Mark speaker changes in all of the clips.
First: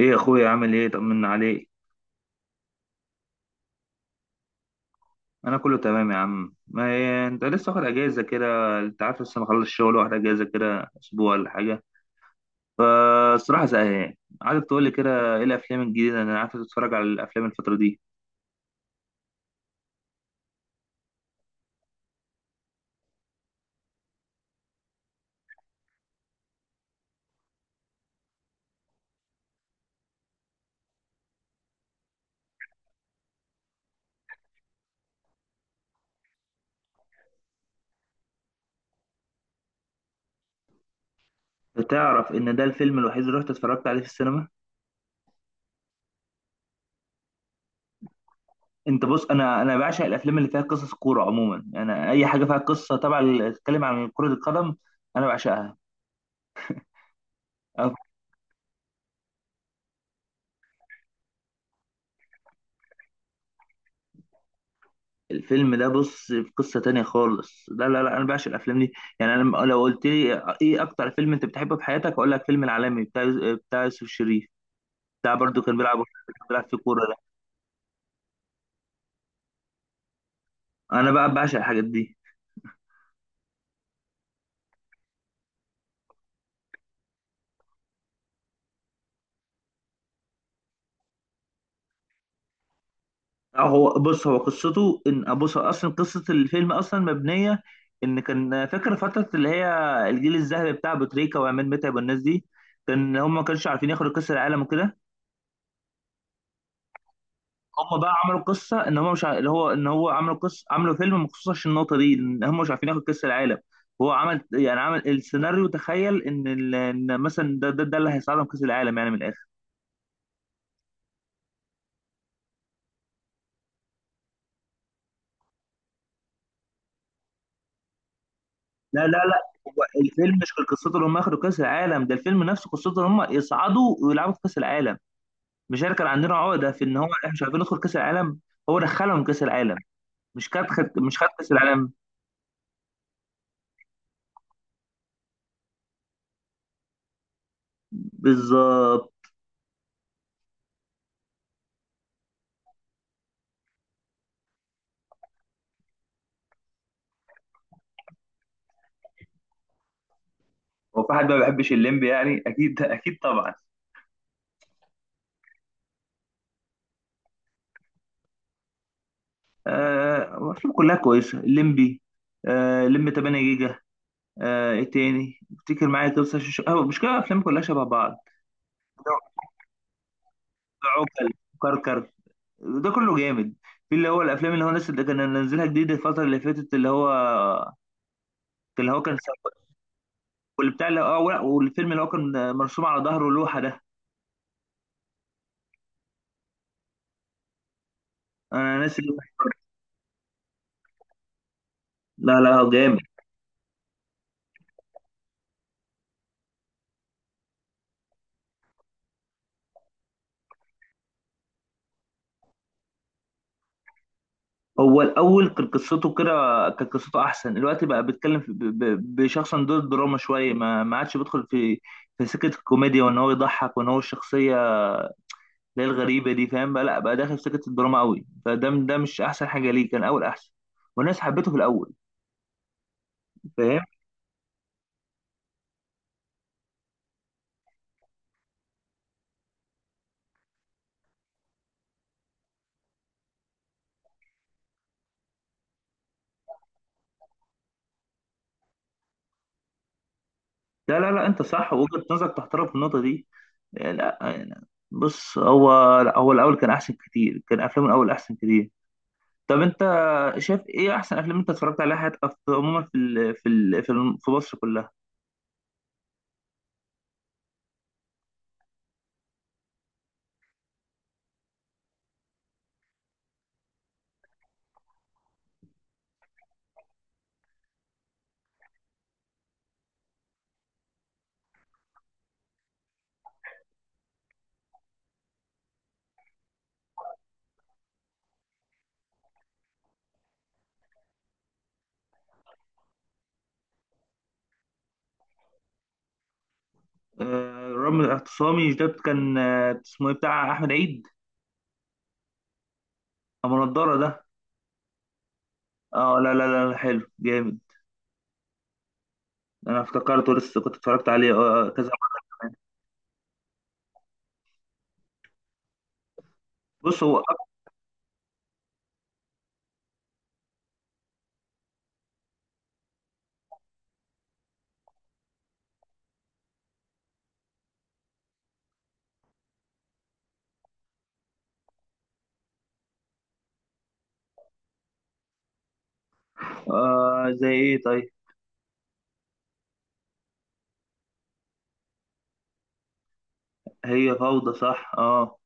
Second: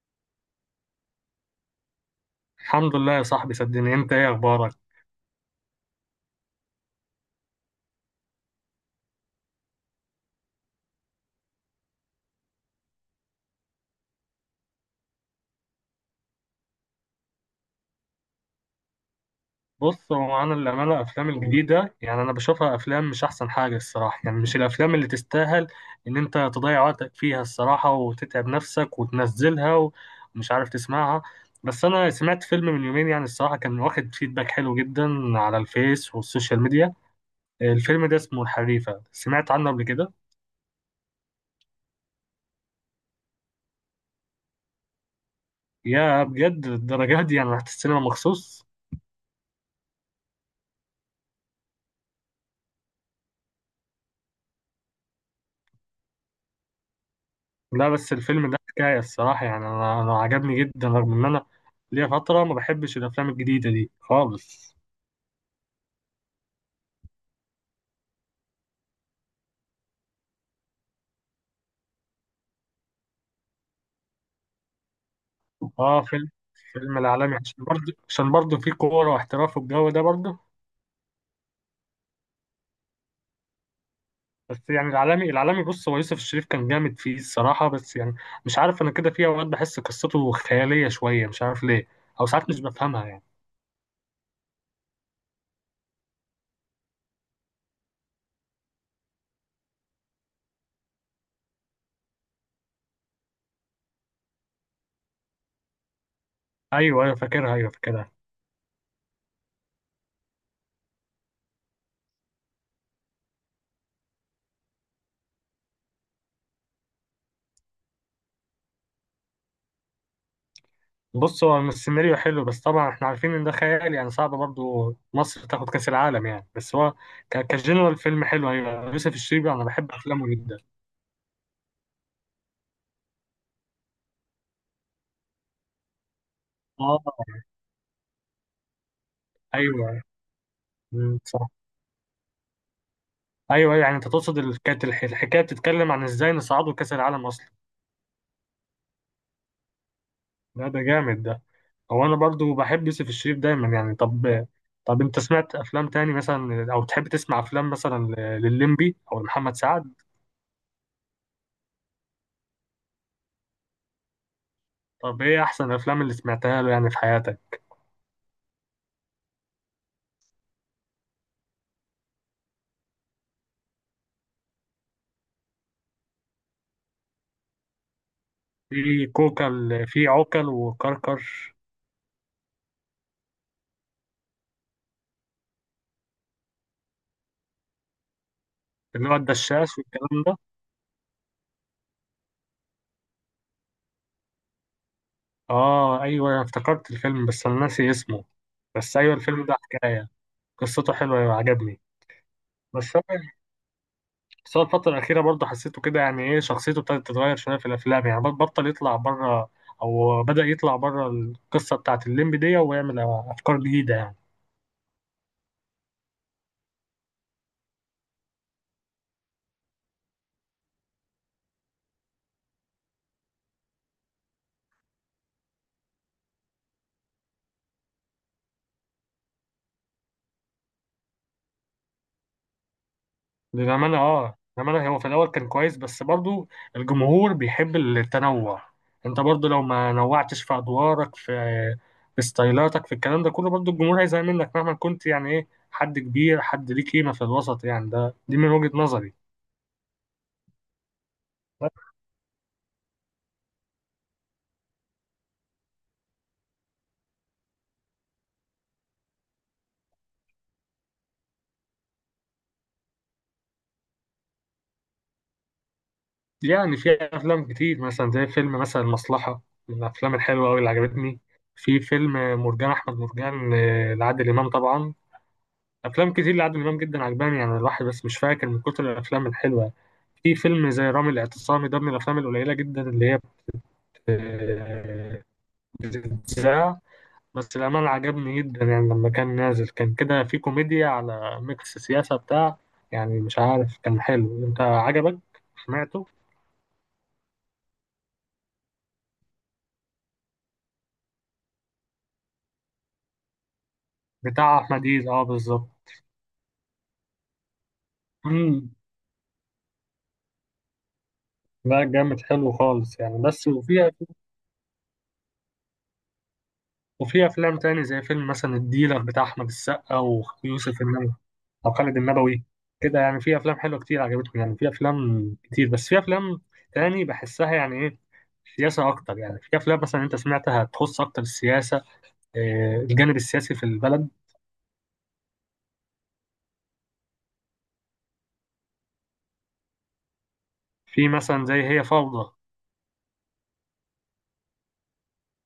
Speaker 1: ايه يا اخويا، عامل ايه؟ طمنا عليك.
Speaker 2: الحمد لله يا صاحبي، صدقني. انت ايه اخبارك؟
Speaker 1: انا كله تمام يا عم، ما هي انت لسه واخد اجازه كده، انت عارف، لسه مخلص الشغل واخد اجازه كده اسبوع ولا حاجه، فالصراحه زهقان. عايزك تقول لي كده ايه الافلام الجديده، انا عارف تتفرج على الافلام الفتره دي.
Speaker 2: بص، هو انا للامانه الافلام الجديده، يعني انا بشوفها افلام مش احسن حاجه الصراحه، يعني مش الافلام اللي تستاهل ان انت تضيع وقتك فيها الصراحه وتتعب نفسك وتنزلها ومش عارف تسمعها. بس انا سمعت فيلم من يومين، يعني الصراحه كان واخد فيدباك حلو جدا على الفيس والسوشيال ميديا. الفيلم ده اسمه الحريفه، سمعت عنه قبل كده؟
Speaker 1: تعرف ان ده الفيلم الوحيد اللي رحت اتفرجت عليه في السينما.
Speaker 2: يا بجد الدرجات دي، يعني رحت السينما مخصوص؟
Speaker 1: انت بص، انا بعشق الافلام اللي فيها قصص كوره. عموما انا اي حاجه فيها قصه، طبعا، تتكلم عن كره القدم انا بعشقها.
Speaker 2: لا، بس الفيلم ده حكاية الصراحة، يعني أنا عجبني جدا، رغم إن أنا ليا فترة ما بحبش الأفلام الجديدة دي خالص.
Speaker 1: الفيلم ده بص في قصة تانية خالص، لا لا لا، انا بعشق الافلام دي. يعني لو قلت لي ايه اكتر فيلم انت بتحبه في حياتك، اقول لك فيلم العالمي بتاع يوسف شريف، بتاع، برضو كان بيلعب
Speaker 2: آه، فيلم
Speaker 1: كان بيلعب في
Speaker 2: فيلم
Speaker 1: كورة ده.
Speaker 2: العالمي، عشان برضه فيه كورة واحتراف والجو ده برضه.
Speaker 1: انا بقى بعشق الحاجات دي.
Speaker 2: بس يعني العالمي بص، هو يوسف الشريف كان جامد فيه الصراحة. بس يعني مش عارف أنا، كده في أوقات بحس قصته خيالية شوية، مش عارف ليه. أو ساعات مش بفهمها يعني.
Speaker 1: أه، هو بص، هو قصته ان، بص، هو اصلا قصة الفيلم اصلا مبنية ان، كان فاكر فترة اللي هي الجيل الذهبي بتاع ابو تريكة وعماد متعب والناس دي، كان هم ما كانش عارفين ياخدوا كأس العالم وكده.
Speaker 2: أيوه أيوه، فاكرها، أيوه
Speaker 1: هم
Speaker 2: فاكرها.
Speaker 1: بقى عملوا قصه ان هم مش ع... اللي هو ان هو عملوا قصه، عملوا فيلم مخصوص عشان النقطه دي ان هم مش عارفين ياخد كاس العالم. هو عمل، يعني، عمل السيناريو، تخيل ان مثلا ده اللي هيساعدهم كاس العالم يعني من الاخر.
Speaker 2: بص، هو السيناريو حلو، بس طبعا احنا عارفين ان ده خيال، يعني صعب برضو مصر تاخد كاس العالم يعني. بس هو كجنرال فيلم حلو. ايوه،
Speaker 1: لا
Speaker 2: يوسف
Speaker 1: لا لا،
Speaker 2: الشريف انا بحب
Speaker 1: هو
Speaker 2: افلامه
Speaker 1: الفيلم مش
Speaker 2: جدا.
Speaker 1: قصته ان هم ياخدوا كاس العالم، ده الفيلم نفسه قصته ان هم يصعدوا ويلعبوا في كاس العالم. مش احنا كان عندنا عقده في ان
Speaker 2: اه،
Speaker 1: هو احنا مش عارفين ندخل كاس العالم؟ هو دخلهم كاس العالم،
Speaker 2: ايوه. مم،
Speaker 1: مش خد
Speaker 2: صح.
Speaker 1: كاس العالم.
Speaker 2: ايوه ايوه، يعني انت تقصد كانت الحكايه بتتكلم عن ازاي نصعدوا كاس العالم اصلا.
Speaker 1: بالظبط.
Speaker 2: لا ده جامد ده. هو انا برضو بحب يوسف الشريف دايما يعني. طب انت سمعت افلام تاني مثلا؟ او تحب تسمع افلام مثلا للليمبي او لمحمد سعد؟
Speaker 1: هو في حد ما بيحبش الليمبي يعني؟ اكيد اكيد طبعا.
Speaker 2: طب ايه احسن الافلام اللي سمعتها له يعني في حياتك؟
Speaker 1: آه، أفلام كلها كويسة الليمبي. آه، الليمبي 8 جيجا. آه، إيه تاني افتكر معايا كده؟ بس عشان مش كده، أفلام كلها شبه بعض.
Speaker 2: في كوكل، في عوكل
Speaker 1: عوكل،
Speaker 2: وكركر.
Speaker 1: كركر، ده كله جامد. في اللي هو الأفلام اللي هو الناس اللي كان نزلها جديد الفترة اللي فاتت، اللي هو، اللي هو
Speaker 2: اللي
Speaker 1: كان
Speaker 2: هو الدشاش
Speaker 1: سب-
Speaker 2: والكلام ده.
Speaker 1: واللي بتاع اللي، اه لا، والفيلم اللي هو كان مرسوم على ظهره لوحة ده.
Speaker 2: اه ايوه، أنا افتكرت الفيلم بس انا ناسي اسمه.
Speaker 1: أنا
Speaker 2: بس
Speaker 1: ناسي
Speaker 2: ايوه
Speaker 1: اللوحة.
Speaker 2: الفيلم ده حكايه، قصته حلوه، أيوة عجبني.
Speaker 1: لا لا،
Speaker 2: بس
Speaker 1: جامد.
Speaker 2: هو بس هو الفتره الاخيره برضه حسيته كده، يعني ايه، شخصيته ابتدت تتغير شويه في الافلام، يعني بطل يطلع بره، او بدا يطلع بره القصه بتاعت الليمبي دي ويعمل افكار جديده يعني.
Speaker 1: هو الاول كان قصته كده، كان قصته احسن، الوقت بقى بيتكلم بشخص عن دور الدراما شويه، ما عادش بيدخل في في سكه الكوميديا وان هو يضحك وان هو الشخصيه اللي هي الغريبه دي، فاهم؟ بقى لا بقى داخل في سكه الدراما قوي، فده ده مش احسن حاجه ليه، كان اول احسن والناس حبته في الاول. فاهم.
Speaker 2: للأمانة، اه للأمانة، هو في الأول كان كويس بس برضو الجمهور بيحب التنوع. أنت برضو لو ما نوعتش في أدوارك، في ستايلاتك، في الكلام ده كله، برضو الجمهور هيزهق منك مهما كنت يعني، إيه حد كبير، حد ليه قيمة في الوسط يعني. ده دي من وجهة نظري.
Speaker 1: لا لا لا، انت صح، وجهه نظرك تحترم في النقطه دي. لا يعني بص، هو لا، هو الاول كان احسن كتير، كان افلامه الاول احسن كتير. طب انت شايف ايه احسن افلام انت اتفرجت عليها حياتك، عموما في مصر كلها؟
Speaker 2: يعني في أفلام كتير مثلا، زي فيلم مثلا المصلحة، من الأفلام الحلوة أوي اللي عجبتني. في فيلم مرجان أحمد مرجان، آه، لعادل إمام طبعا. افلام كتير لعادل امام جدا عجباني يعني الواحد، بس مش فاكر من كتر الافلام الحلوه. في فيلم زي رامي الاعتصامي، ده من الافلام القليله جدا اللي هي بت- بتتذاع. بس الامانه عجبني جدا، يعني لما كان نازل كان كده في كوميديا على ميكس سياسه بتاع، يعني مش عارف، كان حلو. انت عجبك؟ سمعته؟
Speaker 1: آه، رغم الاعتصامي مش ده كان، آه، اسمه ايه، بتاع احمد عيد، ابو نضاره ده.
Speaker 2: بتاع احمد عيد، اه بالظبط.
Speaker 1: اه، لا لا لا لا، حلو جامد.
Speaker 2: امم
Speaker 1: انا افتكرته، لسه كنت اتفرجت عليه
Speaker 2: لا
Speaker 1: كذا مرة.
Speaker 2: جامد حلو خالص يعني. بس وفي،
Speaker 1: بص هو
Speaker 2: وفي
Speaker 1: أك-
Speaker 2: افلام تاني زي فيلم مثلا الديلر بتاع احمد السقا، ويوسف او خالد النبوي كده، يعني في افلام حلوه كتير عجبتهم، يعني في افلام كتير، بس في افلام تاني بحسها يعني ايه، سياسه اكتر. يعني في افلام مثلا انت سمعتها تخص اكتر السياسه، آه، الجانب السياسي في البلد.
Speaker 1: آه، زي ايه طيب؟
Speaker 2: في مثلا زي هي فوضى.
Speaker 1: هي فوضى، صح، اه.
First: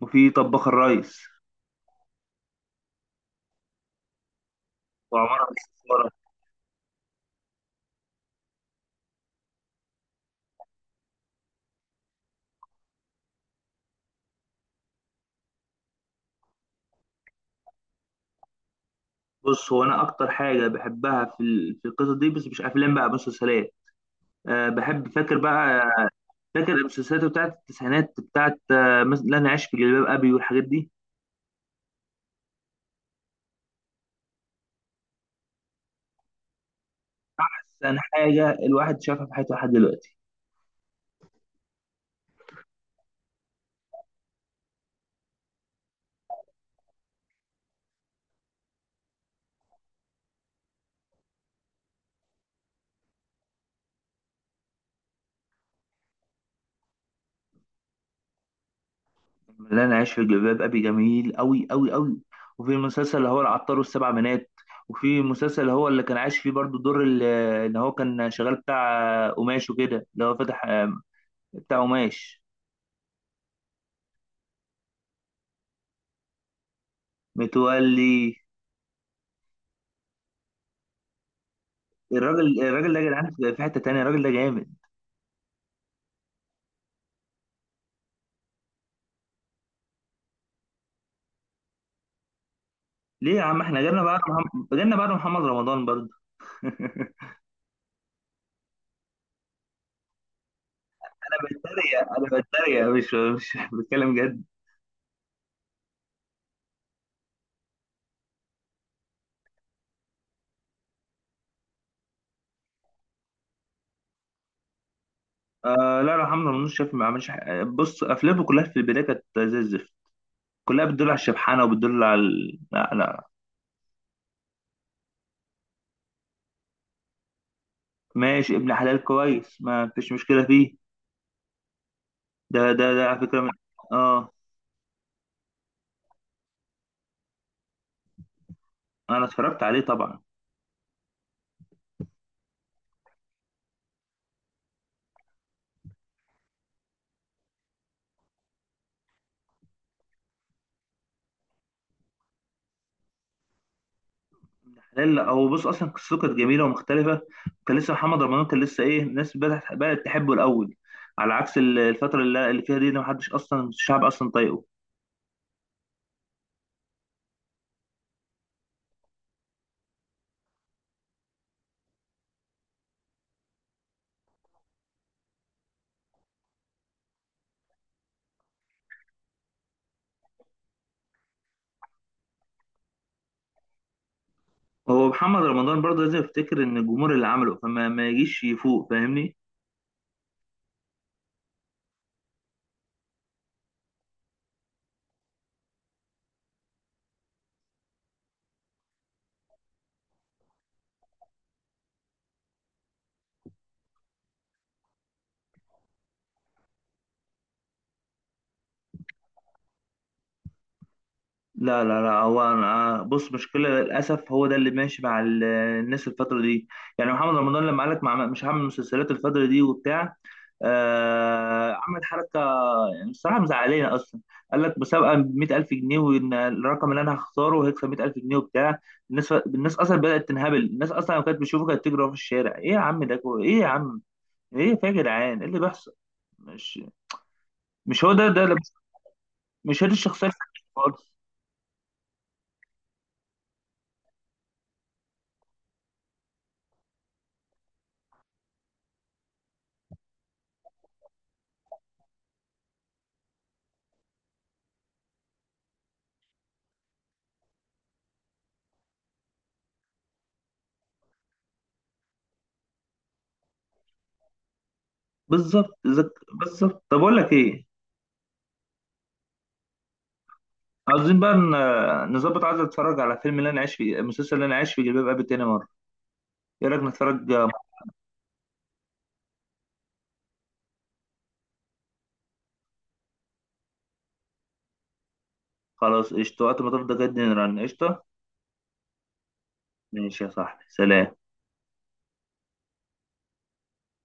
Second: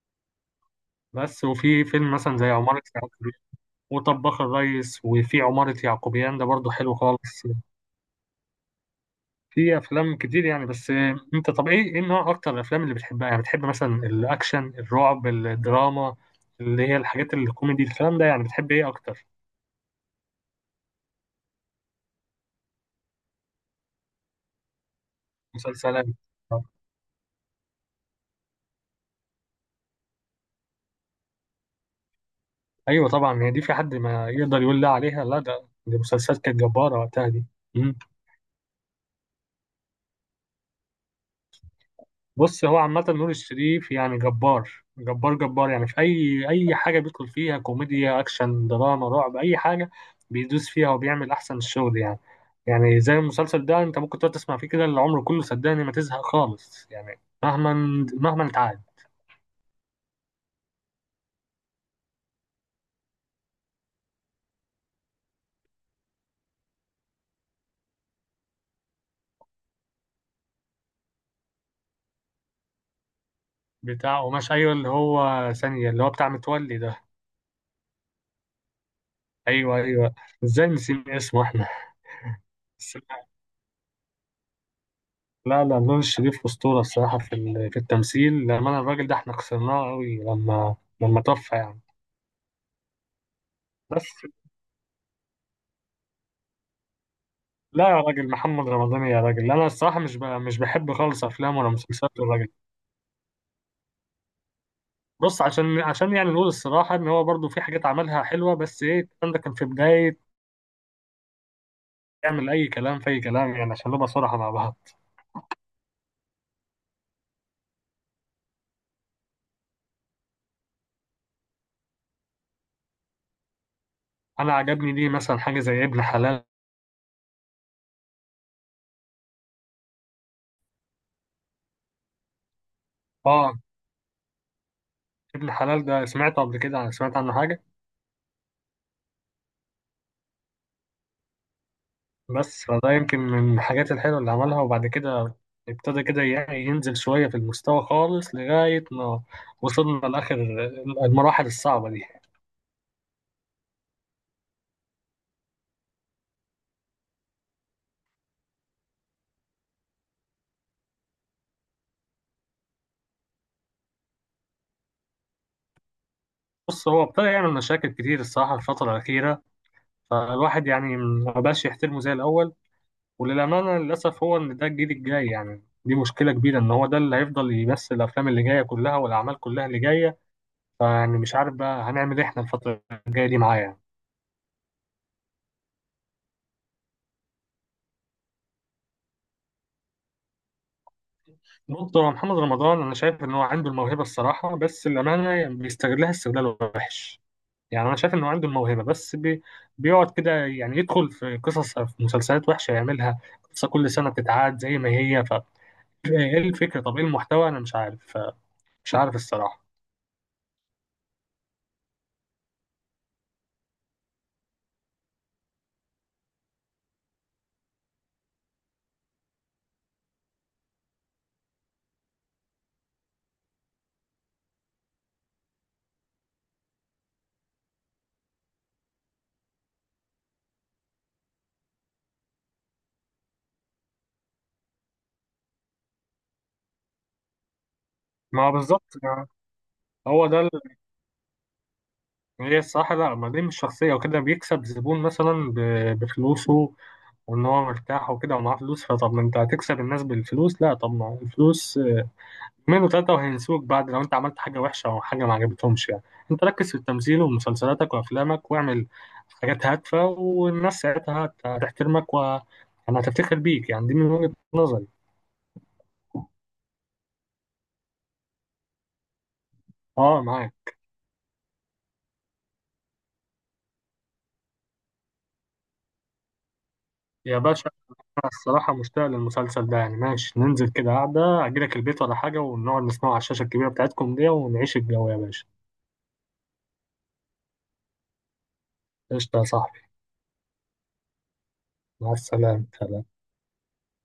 Speaker 1: وفي طباخ الريس،
Speaker 2: بس وفي فيلم مثلا زي عمارة يعقوبيان، وطباخ الريس، وفي
Speaker 1: وعمارة
Speaker 2: عمارة
Speaker 1: الاستخبارات.
Speaker 2: يعقوبيان ده برضه حلو خالص. في افلام كتير يعني. بس آه، انت طب ايه نوع اكتر الافلام اللي بتحبها؟ يعني بتحب مثلا الاكشن، الرعب، الدراما اللي هي الحاجات الكوميدي، الكلام ده، يعني بتحب ايه اكتر؟
Speaker 1: بص هو انا اكتر حاجه بحبها في القصه دي، بس مش افلام، بقى مسلسلات. أه بحب، فاكر بقى،
Speaker 2: مسلسلات، آه.
Speaker 1: فاكر المسلسلات بتاعت التسعينات بتاعت، مثلا لا انا عايش في جلباب ابي والحاجات دي.
Speaker 2: ايوه طبعا، هي دي، في حد ما يقدر يقول لا عليها. لا ده دي مسلسلات كانت جباره وقتها دي. مم.
Speaker 1: احسن حاجه الواحد شافها في حياته لحد دلوقتي.
Speaker 2: بص، هو عامه نور الشريف يعني جبار جبار جبار، يعني في اي حاجه بيدخل فيها، كوميديا، اكشن، دراما، رعب، اي حاجه بيدوس فيها وبيعمل احسن الشغل يعني. يعني زي المسلسل ده، انت ممكن تقعد تسمع فيه كده العمر كله صدقني، ما تزهق خالص يعني، مهما اتعاد.
Speaker 1: لا انا عايش في جلباب ابي، جميل قوي قوي قوي. وفي المسلسل اللي هو العطار والسبع بنات. وفي المسلسل اللي هو اللي كان عايش فيه برضو دور اللي هو كان شغال بتاع، آه، قماش وكده، اللي هو فتح، آه، بتاع قماش،
Speaker 2: بتاع قماش، ايوه اللي هو ثانيه، اللي هو بتاع متولي ده.
Speaker 1: متولي.
Speaker 2: ايوه ايوه، ازاي نسيب اسمه احنا؟
Speaker 1: الراجل
Speaker 2: بس
Speaker 1: ده يا جدعان، في حته تانيه، الراجل ده جامد.
Speaker 2: لا لا، نور الشريف أسطورة الصراحة في في التمثيل. لما الراجل ده احنا خسرناه قوي، لما توفى يعني.
Speaker 1: ليه يا عم، احنا
Speaker 2: بس
Speaker 1: جالنا بعد محمد رمضان برضو.
Speaker 2: لا يا راجل، محمد رمضان يا راجل، انا الصراحة مش بحب خالص افلام ولا
Speaker 1: بتريق،
Speaker 2: مسلسلات
Speaker 1: انا
Speaker 2: الراجل.
Speaker 1: بتريق، مش بتكلم جد.
Speaker 2: بص، عشان يعني نقول الصراحة ان هو برضو في حاجات عملها حلوة، بس ايه الكلام ده كان في بداية، يعمل اي كلام في اي كلام، يعني عشان نبقى صراحة مع بعض.
Speaker 1: آه لا لا، حمزة منوش شايف ما عملش حاجة؟ بص افلامه كلها في البدايه كانت زي الزفت، كلها بتدل على الشبحانه وبتدل لا لا.
Speaker 2: انا عجبني دي مثلا حاجة زي ابن حلال.
Speaker 1: ماشي، ابن حلال كويس، ما فيش مشكله فيه. ده على فكره
Speaker 2: اه
Speaker 1: اه.
Speaker 2: ابن حلال ده، سمعته قبل كده، سمعت عنه حاجة.
Speaker 1: انا اتفرجت عليه طبعا.
Speaker 2: بس فده يمكن من الحاجات الحلوة اللي عملها، وبعد كده ابتدى كده، يعني ينزل شوية في المستوى خالص، لغاية ما وصلنا لآخر المراحل الصعبة دي.
Speaker 1: حلال، لا هو بص اصلا قصته كانت جميله ومختلفه. كان لسه محمد رمضان، كان لسه ايه، الناس بدات تحبه الاول، على عكس الفتره اللي فيها دي، ده ما حدش اصلا، الشعب اصلا طايقه.
Speaker 2: بص هو ابتدى يعمل مشاكل كتير الصراحة الفترة الأخيرة، فالواحد يعني مبقاش يحترمه زي الأول. وللأمانة للأسف، هو إن ده الجيل الجاي يعني دي مشكلة كبيرة، إن هو ده اللي هيفضل يمثل الأفلام اللي جاية كلها والأعمال كلها اللي جاية. فيعني مش عارف بقى هنعمل إيه إحنا الفترة الجاية دي معاه يعني.
Speaker 1: هو محمد رمضان برضه لازم يفتكر ان الجمهور اللي عمله، فما ما يجيش يفوق، فاهمني.
Speaker 2: بص، هو محمد رمضان انا شايف ان هو عنده الموهبه الصراحه، بس الامانه يعني بيستغلها استغلال وحش. يعني انا شايف انه عنده الموهبه، بس بيقعد كده يعني يدخل في قصص، في مسلسلات وحشه يعملها، قصه كل سنه بتتعاد زي ما هي. ايه الفكره، طب ايه المحتوى، انا مش عارف، الصراحه.
Speaker 1: لا لا لا، هو أنا بص، مشكلة للأسف هو ده اللي ماشي مع الناس الفترة دي. يعني محمد رمضان لما قالك مش هعمل مسلسلات الفترة دي وبتاع، آه، عمل حركة، الصراحة مزعلانة أصلا. قال لك مسابقة ب 100,000 جنيه، وإن الرقم اللي أنا هختاره هيكسب 100,000 جنيه وبتاع. الناس أصلا بدأت تنهبل. الناس أصلا لو كانت بتشوفه كانت تجري وراه في الشارع، إيه يا عم ده، إيه يا عم، إيه في يا جدعان، إيه اللي بيحصل؟ مش مش هو ده،
Speaker 2: ما هو بالظبط.
Speaker 1: مش هي دي الشخصيه
Speaker 2: هو
Speaker 1: اللي،
Speaker 2: ده
Speaker 1: خالص.
Speaker 2: هي الصراحه، لا ما دي مش شخصيه، وكده بيكسب زبون مثلا بفلوسه، وان هو مرتاح وكده ومعاه فلوس. فطب ما انت هتكسب الناس بالفلوس. لا طب ما الفلوس اتنين وتلاتة وهينسوك بعد، لو انت عملت حاجة وحشة او حاجة ما عجبتهمش يعني. انت ركز في التمثيل ومسلسلاتك وافلامك، واعمل حاجات هادفة، والناس ساعتها هتحترمك يعني هتفتخر بيك، يعني دي من وجهة نظري.
Speaker 1: بالظبط، بالظبط. طب اقول لك ايه،
Speaker 2: اه معاك.
Speaker 1: عاوزين بقى نظبط. عايز اتفرج على فيلم اللي انا عايش في المسلسل اللي انا عايش في جلباب ابي تاني مره. ايه رايك نتفرج؟
Speaker 2: يا باشا، انا الصراحة مشتاق للمسلسل ده، يعني ماشي، ننزل كده قعدة اجيلك البيت ولا حاجة، ونقعد نسمعه على الشاشة الكبيرة بتاعتكم دي ونعيش الجو يا باشا.
Speaker 1: خلاص قشطه، وقت ما تفضى جدا رن، قشطه.
Speaker 2: قشطة يا صاحبي.
Speaker 1: ماشي يا صاحبي، سلام.
Speaker 2: مع السلامة، سلام.